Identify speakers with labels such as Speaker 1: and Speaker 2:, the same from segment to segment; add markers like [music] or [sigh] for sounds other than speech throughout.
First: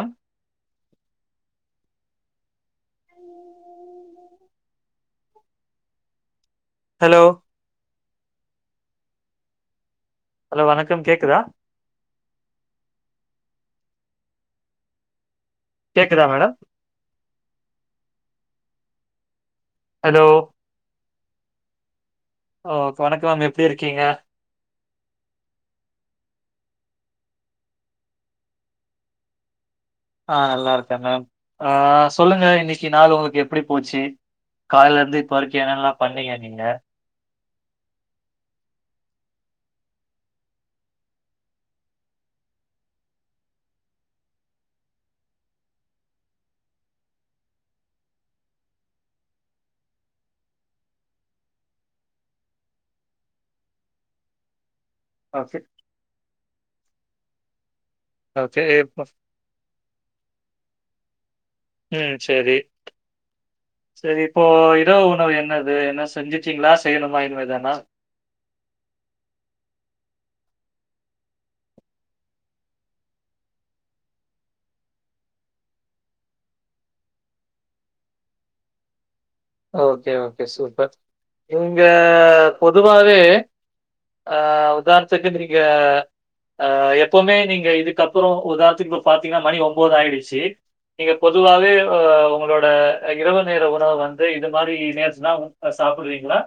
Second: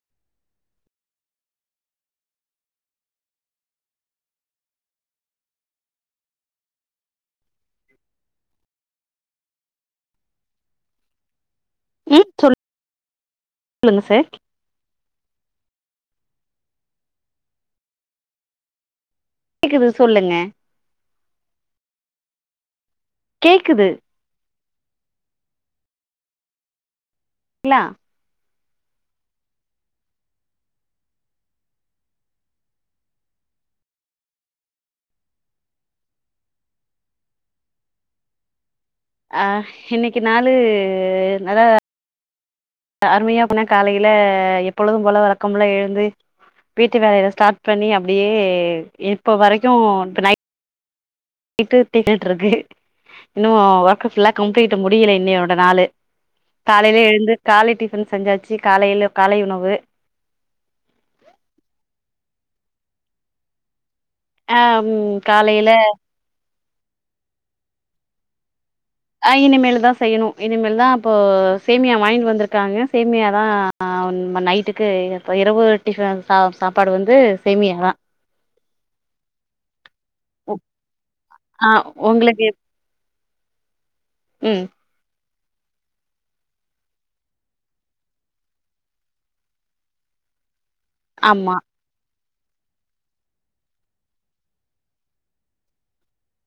Speaker 1: அ hello hello வணக்கம் கேக்குதா
Speaker 2: ம் சொல் லுங்க சார்
Speaker 1: கேக்குதா மேடம்
Speaker 2: கேக்குது
Speaker 1: ஹலோ
Speaker 2: சொல்லுங்க
Speaker 1: ஓ வணக்கம் மேம் எப்டி
Speaker 2: கேக்குது
Speaker 1: இருக்கீங்க
Speaker 2: ல
Speaker 1: ஆ நல்லா இருக்க மேம் ஆ சொல்லுங்க இன்னைக்கு நாள் உங்களுக்கு எப்டி போச்சி கால்ல இருந்து இப்ப வரைக்கு என்னல்லா பண்ணீங்க நீங்க
Speaker 2: ஆ இன்னைக்கு நாளு நல்லா அருமையா போன காலைல எப்பொழுதும் போல வழக்கம்போல எழுந்து வீட்டு வேலையில ஸ்டார்ட் பண்ணி அப்டியே இப்ப வரைக்கு நைட் நைட்டு டிஃபன் இருக்கு இன்னு ஒர்க்கு ஃபுல்லா கம்ப்ளீட் முடியல இன்னையோட
Speaker 1: ஓகே
Speaker 2: நாளு காலையில எழுந்து காலை டிஃபன் செஞ்சாச்சி
Speaker 1: ஓகே இப்போ
Speaker 2: காலையில காலை உணவு
Speaker 1: ம் சேரி செரி இப்போ
Speaker 2: ஆ ம்
Speaker 1: இரவு உணவு
Speaker 2: காலையில
Speaker 1: என்னது என்ன செஞ்சுடீங்களா செய்யணுமா இனிமேதானா
Speaker 2: அ இனிமேல் தா செய்யணு இனிமேல் தா அப்போ சேமியா வாங்கிட் வந்திருக்காங்க சேமியாதா ஆ நைட்டுக்கு இப்போ இரவு டிஃபன் சா சாப்பாடு வந்து சேமியா தா
Speaker 1: ஓகே ஓகே சூப்பர்
Speaker 2: ஆ
Speaker 1: இங்க
Speaker 2: உங்களுக்கு
Speaker 1: பொதுவாவே ஆ
Speaker 2: ம்
Speaker 1: உதாரணத்துக்கு நீங்க அ எப்பவுமே நீங்க இதுக்கப்புறோ உதாரணத்துக் இப்ப பாத்தீங்னா மணி ஒம்போது ஆயிடுச்சு நீங்க
Speaker 2: ஆமா
Speaker 1: பொதுவாவே அ உங்களோட இரவு நேர உணவு வந் து இது மாரி நேர்ச்சினா சாப்டுவீங்களா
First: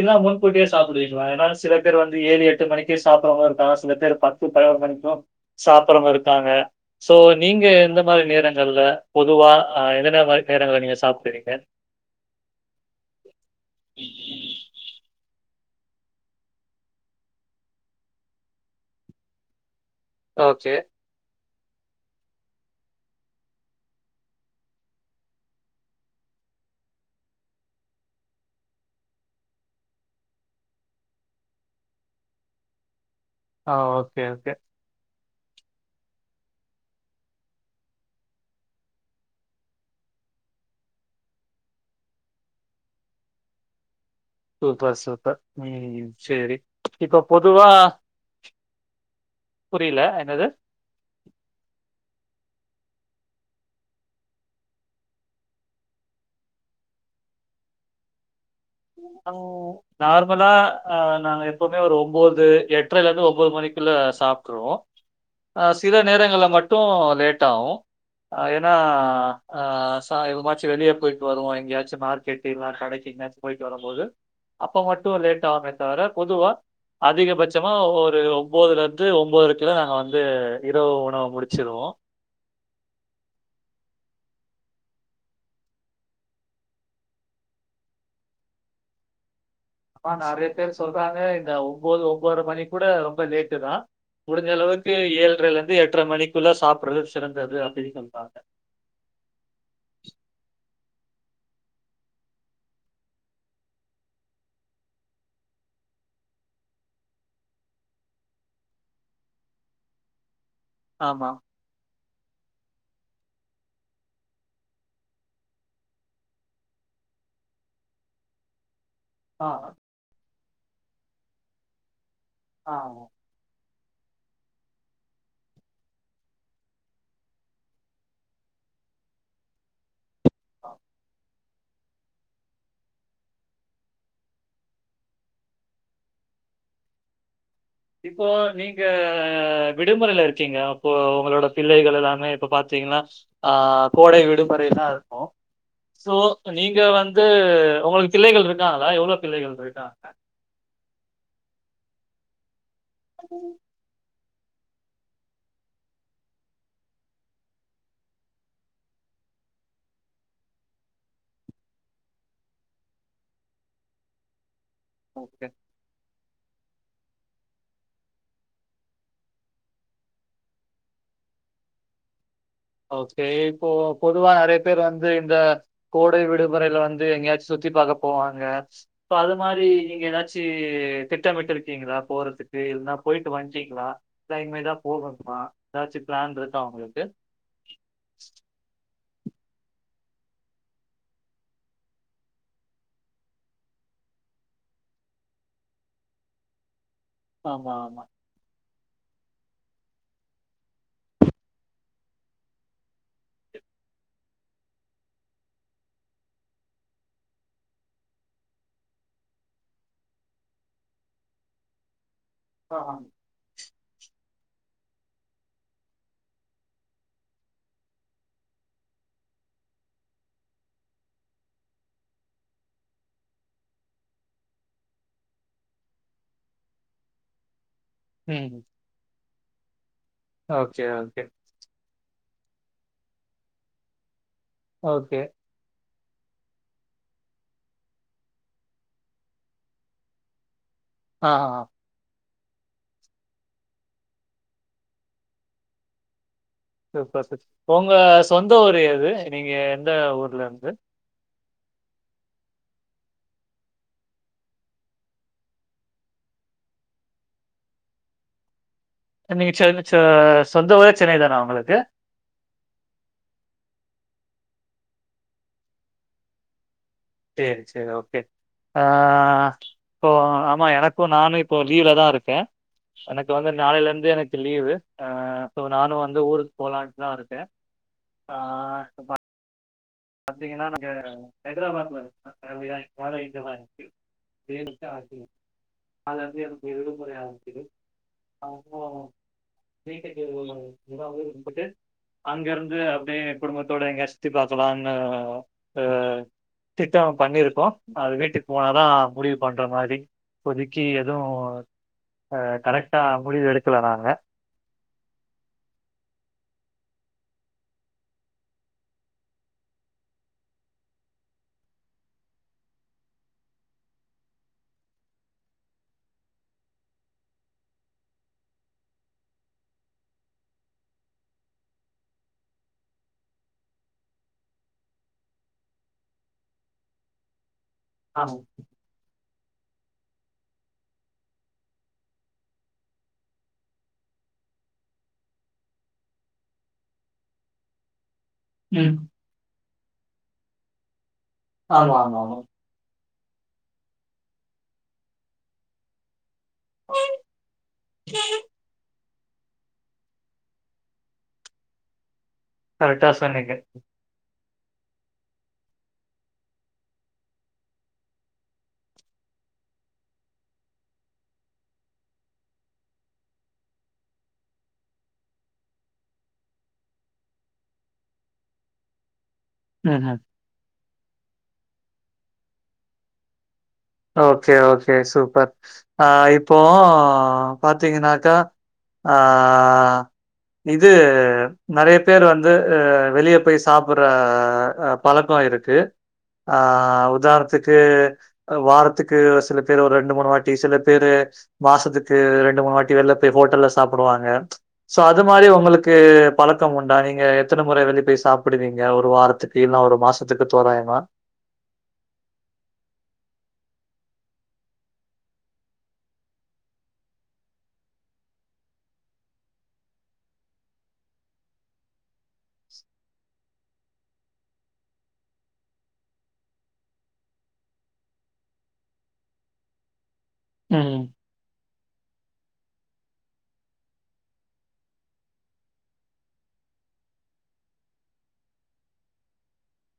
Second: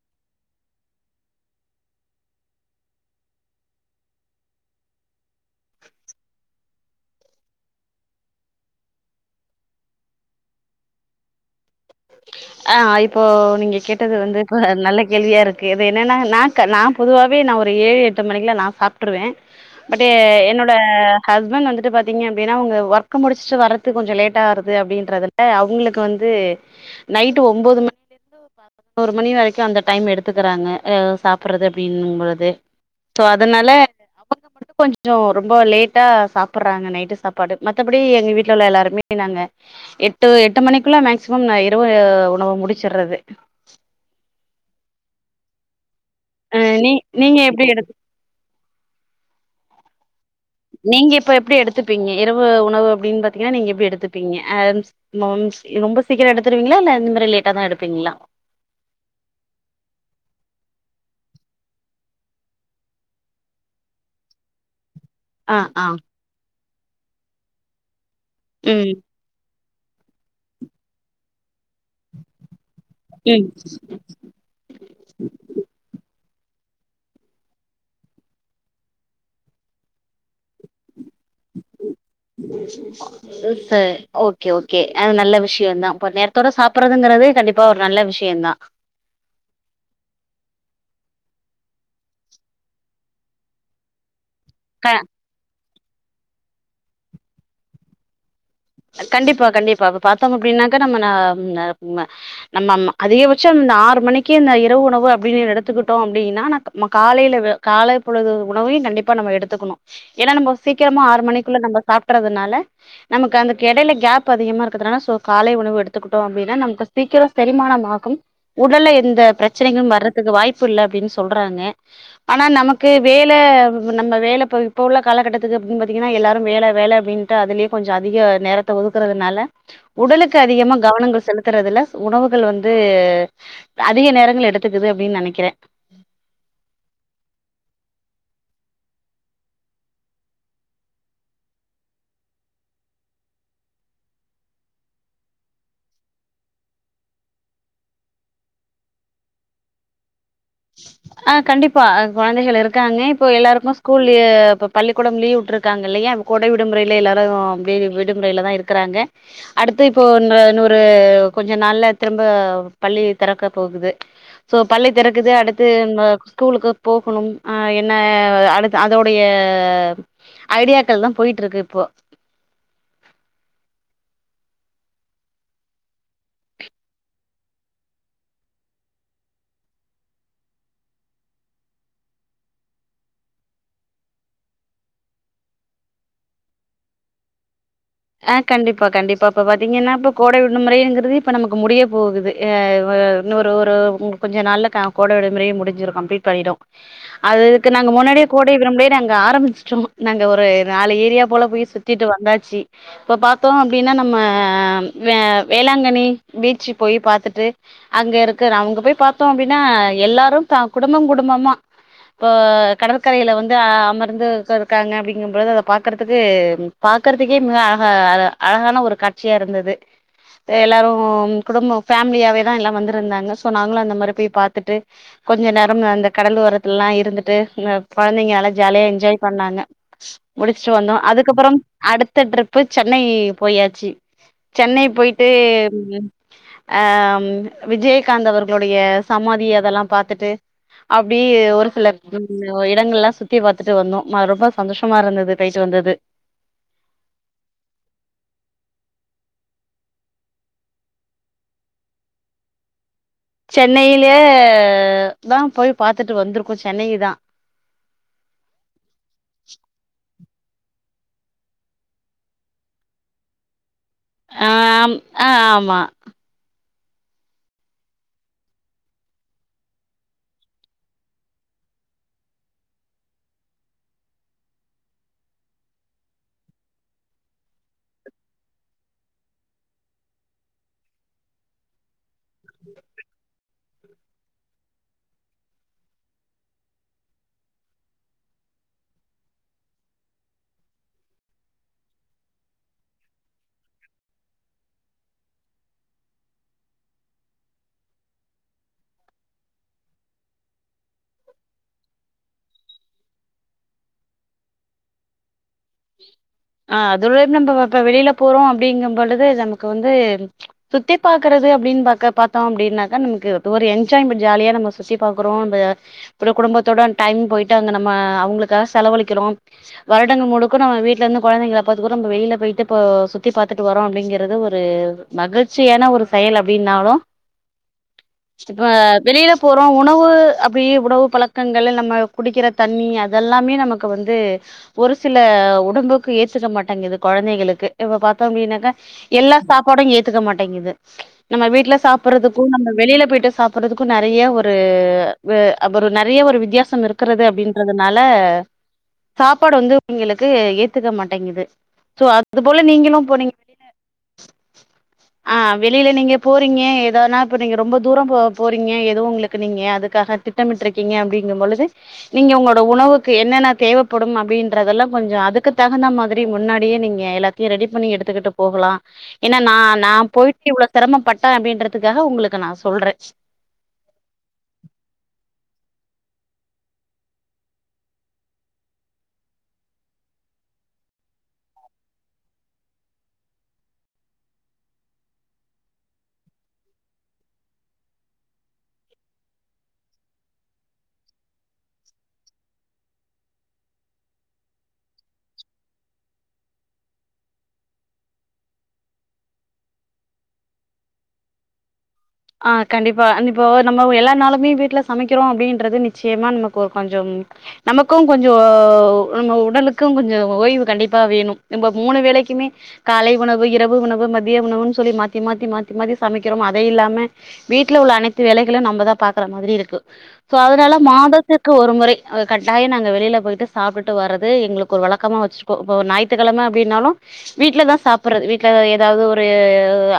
Speaker 1: இல்ல முன்கூட்டியே சாப்டுவீங்களா ஏனா சில பேர் வந்து ஏழு எட்டு மணிக்கே சாப்பட்றவங்களு இருக்காங்க சில பேர் பத் த்து பதினொரு மணிக்கு சாப்பட்றவங்க இருக்காங்க சோ நீங்க எந்த மாரி நேரங்கள்ல பொதுவா ஆ என்னன்ன மாரி நேரங்கள்ல நீங்க சாப்டுவீங்க
Speaker 2: ஆ இப்போ நீங்க கேட்டது வந்து இப்ப நல்ல கேள்வியா இருக் கு இது என்னன்ன நா க நா பொதுவாவே நா ஒரு ஏழு எட்டு மணிக்கல்லா நா சாப் விட்ருவே பட்டு
Speaker 1: ஓகே.
Speaker 2: என்னோட ஹஸ்பண்ட் வந்துட்டு பாத்தீங்க அப்டினா அவங்க ஒர்க்கு முடிச்சுட் வரதுக் கொஞ்சோ லேட்டாகருது அப்டின்றதுல அவுங்குளுக் வந்து நைட்டு ஒம்போது ம ஒரு மணி வரைக்கு அந்த டைம் எடுத்துக்கறாங்க அ சாப்பட்றது அப்டிங்பொழுது சோ அதனால
Speaker 1: ஆ ஓகே,
Speaker 2: [inaudible] கொஞ்
Speaker 1: ஓகே.
Speaker 2: கொஞ்சோ ரொம்ப லேட்டா சாப்பட்றாங்க நைட்டு சாப்பாடு மத்தபடி எங்க வீட்ல உள்ள எல்லாருமே நாங்க எட்டு எட்டு மணிக்குள்ள மேக்சிமம் நா இரவு உணவு முடிச்சட்றது
Speaker 1: சூப்பர் சூப்பர் ம் சேரி
Speaker 2: அ நீ
Speaker 1: இப்போ
Speaker 2: நீங்க
Speaker 1: பொதுவா
Speaker 2: எப்டி எடுத்
Speaker 1: புரில என்னது
Speaker 2: நீங்க இப்ப எப்டி எடுத்துப்பீங்க இரவு உணவு அப்டின் பாத்தீங்கனா நீங்க எப்டி எடுத்துப்பீங்க [unintelligible] மாம்ஸ் ரொம்ப சீக்கரோ எடுத்துருவீங்களா இல்ல இந்த மாரி லேட்டா தா எடுப்பீங்களா
Speaker 1: ஆ நார்மலா ஆ நாங்க எப்பவுமே ஒரு ஒம்போது எட்ரை இருந்து ஒம்புது மணிக்குள்ள சாப் ட்ருவோ
Speaker 2: ஆ
Speaker 1: அ
Speaker 2: ஆ
Speaker 1: சில நேரங்கள்ள மட்டு லேட் ஆகு அ ஏனா
Speaker 2: ம்
Speaker 1: ஆ ச எவமாச்சு வெளிய போயிட்டு வருவா எங்கயாச்சு மார்க்கெட்டு இல்லனா கடைக்கு என்னாச்சு
Speaker 2: ம்
Speaker 1: போயிட்டு வரும்போது அப்ப மட்டு லேட் ஆகுமே தவர பொதுவா அதிகபட்சமா ஒரு ஒம்போதுல இருந்து ஒம்போதர கிலோ நாங்க வந்து இரவு உணவ முடிச்ருவோ
Speaker 2: [inaudible] [inaudible] ஓகே ஓகே அது நல்ல விஷ்யோந்தா பட் நேரத்தோட சாப்பட்றதுங்கறதே கண்டிப் ப்ப ஒரு நல்ல விஷ்யந்தா
Speaker 1: ப நெறைய பேரு சொல்றாங்க இந்த ஒம்போது ஒம்போத்ர மணி கூட ரொம்ப லேட்டு தா
Speaker 2: க
Speaker 1: முடிஞ்சளவுக்கு ஏழ்ரைலிருந்து எட்ற்ற மணிக்குல்ல சாப்றது சிறந்தது அப்டின் சொல்வாங்க
Speaker 2: கண்டிப்பா கண்டிப்பா இப்போ பாத்தோ அப்டின்னாக்க நம்ம நாம் நம்ம நம்மம்மா அதிகபட்சோ இந்த ஆறு மணிக்கு இந்த இரவு உணவு அப்டின் எடுத்துக்குட்டோ அப்டினா நா க நம்ம காலைல வே காலைப் பொழுது உணவயு கண்டிப்பா நம்ம எடுத்துக்குணு ஏனா நம்ம சீக்கிரமா ஆறு
Speaker 1: ஆமா.
Speaker 2: மணிக்குள்ள நம்ம சாப்ட்றதுனால நமக்கு அந்த கெடையில கேப் அதிகமா இருக்கறதுனால சோ காலை உணவு எடுத்துக்குட்டோ அப்டினா நமக்கு சீக்ரோ செரிமானம்மாகும் உடல்ல எந்த
Speaker 1: ஆ,
Speaker 2: பிரச்சனைகளு வர்றதுக்கு வாய்ப்பு இல்ல அப்டின் சொல்றாங்க ஆனா
Speaker 1: ஆ.
Speaker 2: நமக்கு வே இல்ல நம்ம வேல இப்ப இப்போ உள்ள காலகட்டத்துக்கு அப்டின் பாத்தீங்கனா எல்லாரு வேல வேல அப்டின்ட்டு அதுலயே கொஞ்சோ அதிக நேரத்த ஒதுக்றதுனால உடலுக்கு அதிகமா கவனங்கள் செலுத் த்துறதுல உணவுகள் வந்து அதிக நேரங்கள் எடுத்துக்குது அப்டின் நெனைக்கிறே
Speaker 1: இப்போ நீங்க விடுமுறைல இருக்கீங்க அப்போ உங்களோட பிள்ளைகள் எல்லாமே இப்ப பாத்தீங்னா ஆ கோடை விடுமுறைலா இருக்கு சோ நீங்க வந்து உங்களுக்கு பிள்ளைகள் இருக்காங்ளா எவ்ளோ பிள்ளைகள் ருக்காங்க
Speaker 2: அ கண்டிப்பா குழந்தைகள் இருக்காங்க இப்போ எல்லாருக்கு ஸ்கூல் ஏ இப்ப பள்ளிக்கூடம் லீவ் உட்ருக்காங்க இல்லையா இப்ப கோடை விடுமுறைல எல்லாரு அப்டே விடுமுறைலதா இருக்குறாங்க அடுத்து இப்போன்னு இன்ற இன்னொரு கொஞ்சோ நாள்ல திரும்ப பள்ளி தெறக்க போகுது சோ பள்ளி
Speaker 1: ஓகே.
Speaker 2: தெறக்குது அடுத்து எங்க ஸ்கூலுக்கு போகுணு அ என்ன அடுத்து அதோடைய ஐடியாக்கள் தா போயிட்ருக்கு இப்போ
Speaker 1: ஓகே இப்போ பொதுவா அரே பேர் வந்து இந்த கோடை விடுமுறைல வந்து எங்கயாச் சுத்தி பாக்க போவாங்க இப்போ அது மாரி இங்க எதாச்சு திட்டமிட்டுருக்கீங்ளா போறதுக்கு இல்னா போயிட்டு வந்ட்டீங்ளா தா இன்மேதா போகணுமா எதாச்சு ப்ளேன் இருக்கா ஒங்களுக்கு
Speaker 2: அ கண்டிப்பா கண்டிப்பா இப்ப பாத்தீங்கன்னா இப்ப கோடை வின்னுமுறைங்குறது இப்ப நமக்கு முடிய போகுது அ வு இன்ன ஓரு ஒரு கொஞ்ச நாள்ல கே கோட விடுமுறையு முடிஞ்ரு கம்ப்லீட் பயிடு அது இதுக்கு
Speaker 1: ஆமா,
Speaker 2: நாங்க
Speaker 1: ஆமா.
Speaker 2: முன்னாடியே கோடை விடுமுறையே நாங்க ஆரமிச்சுட்டோ நாங்க ஒரு நாலு ஏரியா போல போய் சுத்திட்டு வந்தாச்சு இப்ப பாத்தோ அப்டினா நம்ம வே வேளாங்கணி பீச்சு போய் பாத்துட்டு அங்க இருக்காரு அவுங்க போய் பாத்தோ அப்டினா எல்லாரு தா குடும்பங் குடும்பமா போ
Speaker 1: ஆஹா.
Speaker 2: கடற்கரையில வந்து அமர்ந்து கருக்காங்க அப்டிங்கும்பொழுது அத பாக்கற்துக்கு பாக்கற்துக் ஏமு அழகா அழகான ஒரு காட்சியா இருந்தது ஏ எல்லாரு குடும்போ ஃபேம்லியாவேதா எல்லா வந்துருந்தாங்க சோ நாங்ளு அந்த மாரி போய் பாத்துட்டு கொஞ்ச நேரம் அந்த கடல் ஒரத்துலலா இருந்துட்டு இந்த கொழந்தைங்கா நல்லா
Speaker 1: ம்.
Speaker 2: ஜாலியா என்ஜாய் பண்ணாங்க முடிச்சுட்டு
Speaker 1: ஓகே,
Speaker 2: வந்தோ
Speaker 1: ஓகே,
Speaker 2: அதுக்கப்புரம் அடுத் த்த ட்ரிப்பு சென்னை போயாச்சு சென்னை
Speaker 1: ஓகே.
Speaker 2: போயிட்டு அ விஜயகாந்த் அவர்களுடைய சமாதி அதல்லா பாத்துட்டு அப்டி
Speaker 1: ஆ, ஆ.
Speaker 2: ஒரு சில ம் உ இடங்கள்ல்லா சுத்தி பாத்தட்டு வந்தோ ரொம்ப சந்தோஷமா இருந்தது பேய்ட்டு வந்தது
Speaker 1: சூப்பர் சர் ஒங்க சொந்த ஊர் எது நீங்க எந்த ஊர்லந்து
Speaker 2: சென்னையிலே தா போய் பாத்துட்டு வந்துருகோ சென்னை தா
Speaker 1: நீ ச்ச நிச்ச சொந்த ஊரே சென்னை தானா உங்களுக்கு
Speaker 2: அ ஆம் அ ஆமா
Speaker 1: சேரி சேரி ஓகே ஆ இப்போ ஆமா எனக்கு நானு இப்போ லீவ்லதா இருக்கே எனக்கு வந்து நாளைலேர்ந்து எனக்கு லீவு அ சோ நானு வந்து ஊருக்கு போலான்னு தா இருக்க ஆ அப்பா பாத்தீங்கன்னா இங்க ஹைத்ராபாத்ல வந்து ஃபேம்லியா [unintelligible] [unintelligible] அது அப்டே வந்து விடுமுறை அவற்துக்கு அவுங்குளு [unintelligible] அங்க இருந்து அப்டியே குடும்பத்தோட எங்கயா சுத்தி பாத்துலான்னு அ திட்டோ பண்ணிருக்கோ அது வீட்டுக் போனாதா முடிவு பண்ற மாரி இப்போதிக்கி எது அ கரெக்டா முடிவு எடுக்கல நாங்க
Speaker 2: அ அதோட நம்மப்ப வெளியில போறோ அப்டிங்கும் பொழுது நமக்கு வந்து சுத்தி பாக்குறது அப்டின்னு பாக்க பாத்தோ அப்டினாக்கா நமக்கு அது ஒரு என்ஜாய்மெண்ட் ஜாலியா நம்ம சுசிப் பாக்குறோ அந்த அப்றோ குடும்பத்தோட டைம் போயிட்டு அங்க நம்ம அவுங்களுக்காக செலவழிக்கிறோ வருடங்க முழு க்க நம்ம வீட்ல இருந்து கொழந்தைங்கள பாத்துக்குறோ நம்ம வெளியில போயிட்டு இப்போ சுத்தி பாத்துட்டு வரோ அப்டிங்குறது ஒரு சகச்சியான ஒரு செயல் அப்டின்னாலோ
Speaker 1: ஆமா
Speaker 2: ப்ப வெளியில போறோ உணவு அப்டியே உணவு பழக்கங்கள் நம்ம குடிக்கிற தண்ணி அதெல்லாமே நமக்கு வந்து ஒரு சில உடம்புக்கு ஏத்துக்க மாட்டாங்கிது கொழந்தைகளுக்கு இப்ப பாத்தோ அப்டின்னாக்கா
Speaker 1: ம்.
Speaker 2: எல்லா சாப் பாடு ஏத்துக்க மாட்டேங்குது நம்ம வீட்டுல
Speaker 1: ஆமா ஆமா ஆமா
Speaker 2: சாப்புறதுக்கு நம்ம வெளியில போயிட்டு சாப் புறதுக்கு நெறைய ஒரு அபுரோ நெறைய ஒரு வெ வித்தியா சம் இருக்கிறது அப்டின்றதுனால சாப்பாடு வந்து நீங்களுக்கு ஏத்துக்க மாட்டேங்குது சோ அது போல நீங்களு
Speaker 1: கரெக்டா
Speaker 2: போனீங்
Speaker 1: சொன்னீங்க
Speaker 2: அ வெளியில நீங்க போறீங்க ஏதனா இப்போ நீங்க ரொம்ப தூரோ போ போறீங்க எதுவு உங்களுக்கு நீங்க அதுக்காக திட்டமிட்டுருக்கீங்க அப்டிங்கும் பொழுது நீங்க உங்களோட உணவுக்கு என்னென்ன தேவப்படும் அப்டி ன்றதெல்லா கொஞ்சோ அதுக்கு தகுந்த மாதிரி முன்னாடியே நீங்க எல்லாத்தையோ ரெடி பண்ணி எடுத்துக்கிட்டு போகலா ஏன்னா நா நா
Speaker 1: ம்
Speaker 2: போயிட்டு இவ்ளோ சிரமப்பட்ட அப்டின்றதுக்காக உங்களுக்கு நா சொல்ற
Speaker 1: ஓகே ஓகே சூப்பர் அ இப்போ பாத்தீங்கன்னாக்கா ஆ இது நெறைய பேர் வந்து வெளியப் போய் சாப்புற பழக்கோ இருக்கு அ உதார்ண்த்துகு வாரத்துக்கு ஒரு சில பேர் ஒரு ரெண்டு மூணு வாட்டி சில பேரு மாசத்துக்கு ரெண்டு மூணு வாட்டி வெல்லப் போய் ஹோட்டல்ல சாப்டுவாங்க சோ அது மாரி உங்களுக்கு பழக்கோ உண்டா நீங்க எத்தன முற வெளியப் போய் சாப்பிடுவீங்க ஒரு வாரத்துக் தீன்னா ஒரு மாசத்துக்கு தோராயமா
Speaker 2: அ கண்டிப்பா இப்போ நம்ம எல்லா நாளுமே வீட்ல சமைக்கிறோ அப்டின்றது நிச்சயமா நமக்கு ஒரு கொஞ்சம் நமக்கோ கொஞ்சோ நம்ம உடலுக்கு கொஞ்சோ ஓய்வு கண்டிப்பா வேனு நம்ம மூணு வேலைக்குமே காலை உணவு இரவு உணவு மதிய உணவுன்னு சொல்லி மாத்தி மாத்தி மாத்தி மாத்தி சமைக்கிறோமா அதே இல்லாம வீட்ல உள்ள அனைத்து வேலைகளு நம்மதா பாக்குற மாரி இருக்கு சோ அதனால
Speaker 1: ம்.
Speaker 2: மாத திர்க்கு ஒரு முறை கட்டாயோ நாங்க வெளியில போயிட்டு சாப்புட்டு வரது எங்களுக்கு ஒரு வழக்கமா வச்சுருக் கோ ஒரு ஞாயித்துக்கிழம அப்டின்னாலோ வீட்லதா சாப்புறது வீட்ல ஏதாவுது ஒரு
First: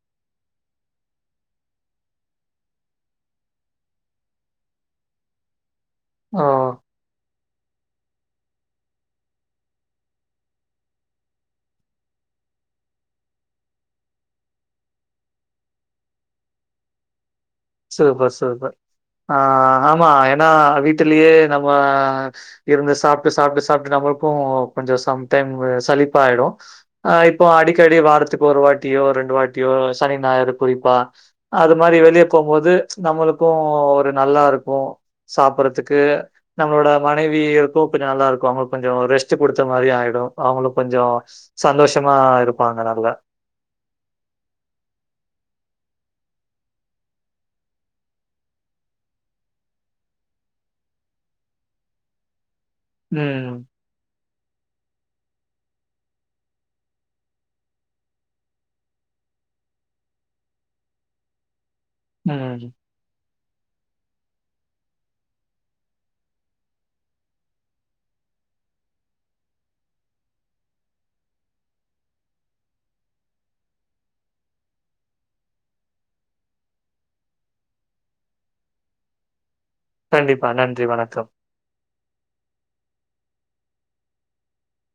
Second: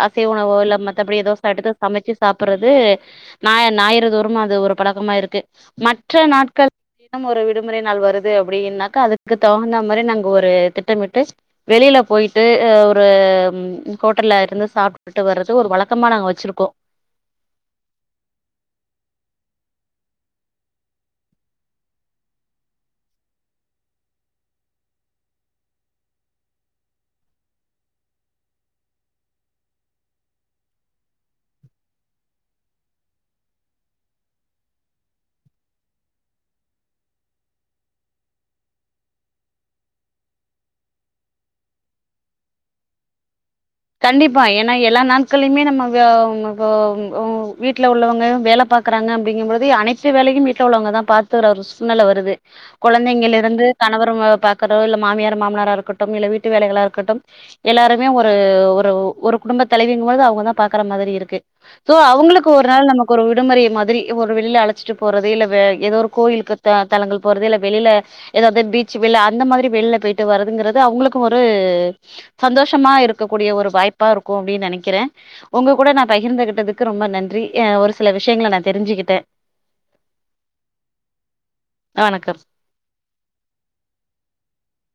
Speaker 2: அசைவ உணவோ இல்ல மத்தபடி ஏதோ சாட்டு தா சமச்சு சாப்புறது ஞா ஞாயிறு தோறு அது ஒரு பழக்கமா இருக்கு மற்ற
Speaker 1: ஓ!
Speaker 2: நாட்கள் இன்னும் ஒரு விடுமுறை நாள் வருது அப்டின்னாக்கா அதுக்கு தகுந்த மாரி நாங்க ஒரு திட்டமிட்டு வெளியில போயிட்டு ஒரு ஹோட்டல்ல இருந்து சாப் ட்டு வர்றது ஒரு வழக்கமா நாங்க வச்சிருக்கோ
Speaker 1: சூப்பர் சூப்பர் ஆ ஆமா ஏன்னா வீட்டுலயே நம்ம இருந்து சாப்ட்டு சாப்ட்டு சாப்ட்டு நம்மளுக்கு கொஞ்சோ சம்டைம் சளிப்பாயிடு ஆ இப்போ அடிக்கடி வாரத்துக்கு ஒரு வாட்டியோ ரெண்டு வாட்டியோ சனி ஞாயரு குறிப்பா அது மாரி வெளியே போம்போது நம்மளுக்கு ஒரு நல்லா இருக்கு சாப்ட்றதுக்கு நம்மளோட மனைவி இருக்கு கொஞ்சோ நல்லா இருக்கு அவுங்களுக்கு கொஞ்சோ ரெஸ்ட் குடுத்த மாரி ஆயிடு அவுங்களு கொஞ்சோ சந்தோஷமா இருப்பாங்க நல்ல
Speaker 2: கண்டிப்பா ஏனா எல்லா நாட்களயுமே நம்ம வே வ ஓ வீட்ல உள்ளவுங்க வேல பாக் குறாங்க அப்டிங்கு பொழுது அனைத்து வேலையு வீட்ல உள்ளவுங்கதா பாத்துற ஒரு சூழ்நெல வருது கொழந்தைங்களி
Speaker 1: ம்,
Speaker 2: ருந்து கணவரு வ பாக்குறோ இல்ல மாமியாரு மாமனாரா இருக்கட்டும் இல்ல வீட்டு வேலைகளா இருக்கட்டும் எல்லாருமே ஒரு ஒரு ஒரு குடும்ப தலைவிங் பொழுது அவுங்க தா பாக்குற மாதிரி இருக்கு சோ அவுங்களுக்கு
Speaker 1: ம்.
Speaker 2: ஒரு நாள் நமக் கொரு விடுமுறை மாதிரி ஒரு வெளில அழைச்சிட்டு போறது இல்ல வே எதோ ஒரு கோயிலுக்கு த தலங்கள் போறது இல்ல வெளில ஏதாவது பீச் வெல அந்த மாதிரி வெளில போயிட்டு வர்றதுங்கிறது அவுங்களுக்கு ஒரு சந்தோஷமா இருக்கக்கூடிய ஒரு வாய்ப்பா ருக்கு அப்டின்னு நெனைக்கிறே ஒங்க கூட நா பகிர்ந்துகிட்டதுக்கு ரொம்ப நன்றி ய ஒரு சில விஷயங்கள நா தெரிஞ்சுகிட்டே
Speaker 1: கண்டிப்பா நன்றி வணக்கம்
Speaker 2: வணக்கம்